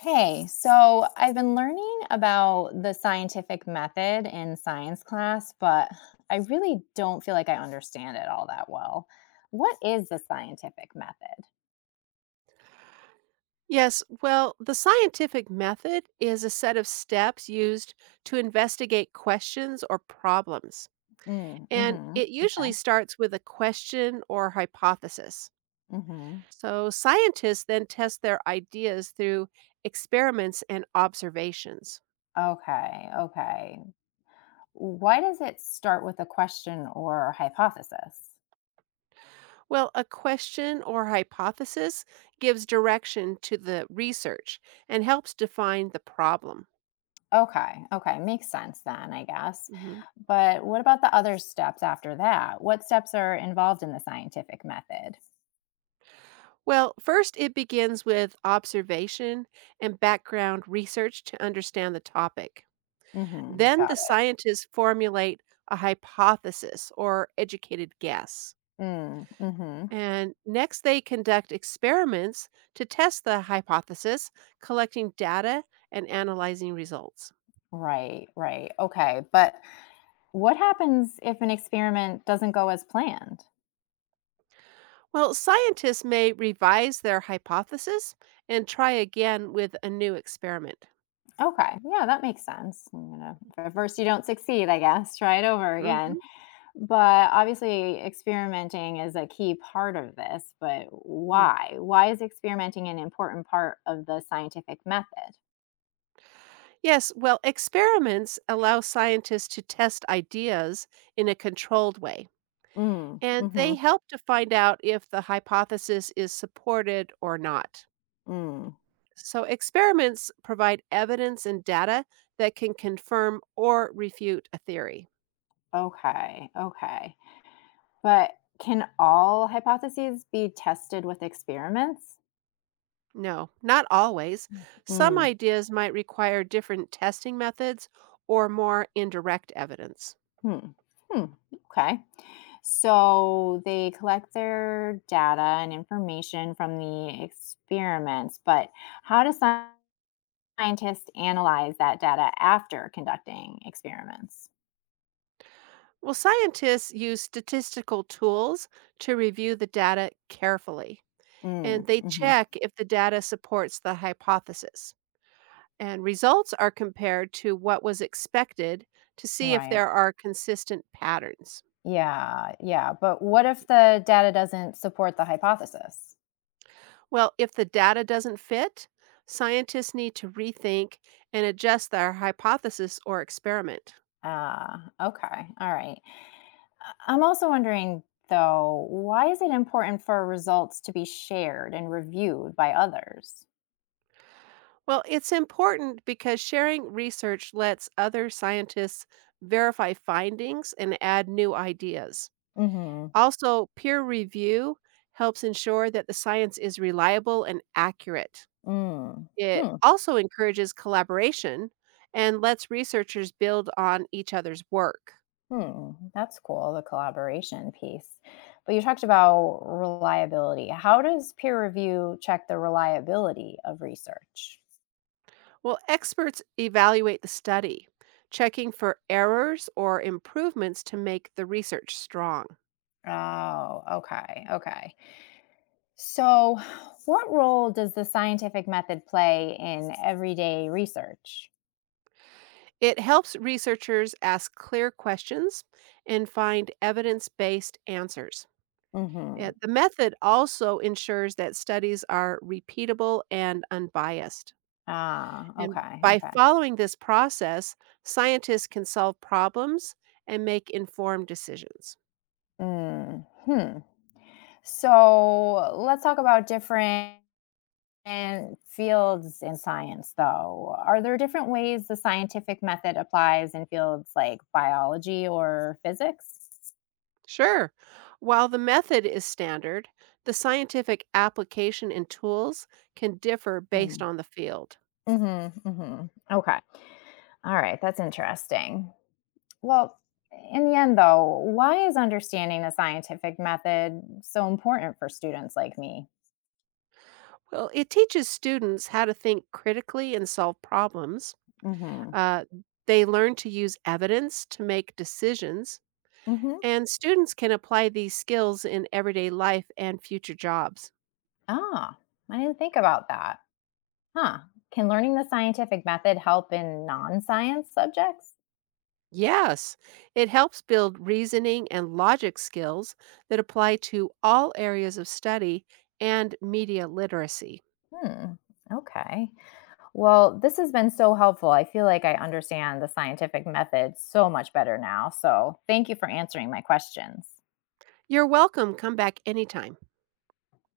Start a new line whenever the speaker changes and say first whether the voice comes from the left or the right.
left: Hey, so I've been learning about the scientific method in science class, but I really don't feel like I understand it all that well. What is the scientific method?
right: Yes, well, the scientific method is a set of steps used to investigate questions or problems.
left: Mm,
right: And
left: hmm
right: it
left: Okay.
right: usually starts with a question or hypothesis.
left: Hmm.
right: So, scientists then test their ideas through experiments and observations.
left: Okay. Okay. Why does it start with a question or hypothesis?
right: Well, a question or hypothesis gives direction to the research and helps define the problem.
left: Okay. Okay. Makes sense then, I guess.
right: Mhm.
left: But what about the other steps after that? What steps are involved in the scientific method?
right: Well, first, it begins with observation and background research to understand the topic.
left: Mm-hmm.
right: Then the scientists formulate a hypothesis or educated guess.
left: Mm, mhm.
right: And next, they conduct experiments to test the hypothesis, collecting data and analyzing results.
left: Right, right. Okay, but what happens if an experiment doesn't go as planned?
right: Well, scientists may revise their hypothesis and try again with a new experiment.
left: Okay, yeah, that makes sense. I'm gonna, at first you don't succeed, I guess, try it over again.
right: Mhm.
left: But obviously, experimenting is a key part of this. But
right: Mm.
left: why? Why is experimenting an important part of the scientific method?
right: Yes, well, experiments allow scientists to test ideas in a controlled way.
left: Mm,
right: And
left: mm-hmm,
right: they help to find out if the hypothesis is supported or not.
left: mm.
right: So, experiments provide evidence and data that can confirm or refute a theory.
left: Okay, okay. But can all hypotheses be tested with experiments?
right: No, not always. Some
left: Mm.
right: ideas might require different testing methods or more indirect evidence.
left: Hmm. Hmm. Okay. So they collect their data and information from the experiments, but how do scientists analyze that data after conducting experiments?
right: Well, scientists use statistical tools to review the data carefully
left: Mm,
right: and they
left: hmm
right: check if the data supports the hypothesis. And results are compared to what was expected to see if
left: Right.
right: there are consistent patterns.
left: Yeah. Yeah. But what if the data doesn't support the hypothesis?
right: Well, if the data doesn't fit, scientists need to rethink and adjust their hypothesis or experiment.
left: Ah, okay. All right. I'm also wondering, though, why is it important for results to be shared and reviewed by others?
right: Well, it's important because sharing research lets other scientists verify findings and add new ideas.
left: Hmm.
right: Also, peer review helps ensure that the science is reliable and accurate.
left: Mm.
right: It
left: Hmm.
right: also encourages collaboration and lets researchers build on each other's work.
left: Hmm. That's cool, the collaboration piece. But you talked about reliability. How does peer review check the reliability of research?
right: Well, experts evaluate the study, checking for errors or improvements to make the research strong.
left: Oh, okay. Okay. So, what role does the scientific method play in everyday research?
right: It helps researchers ask clear questions and find evidence based answers. Yeah,
left: Mhm.
right: the method also ensures that studies are repeatable and unbiased.
left: Ah,
right: And
left: okay.
right: by
left: Okay.
right: following this process, scientists can solve problems and make informed decisions.
left: Mm. Hmm. So, let's talk about different And fields in science, though. Are there different ways the scientific method applies in fields like biology or physics?
right: Sure. While the method is standard, the scientific application and tools can differ
left: Mm.
right: based on the field.
left: Mm-hmm, mm-hmm. Okay. All right. That's interesting. Well, in the end, though, why is understanding the scientific method so important for students like me?
right: Well, it teaches students how to think critically and solve problems.
left: Mm-hmm.
right: Uh, they learn to use evidence to make decisions,
left: Mm-hmm.
right: and students can apply these skills in everyday life and future jobs.
left: Ah, I didn't think about that. Huh. Can learning the scientific method help in non science subjects?
right: Yes, it helps build reasoning and logic skills that apply to all areas of study and media literacy.
left: Hmm. Okay. Well, this has been so helpful. I feel like I understand the scientific method so much better now. So, thank you for answering my questions.
right: You're welcome. Come back anytime.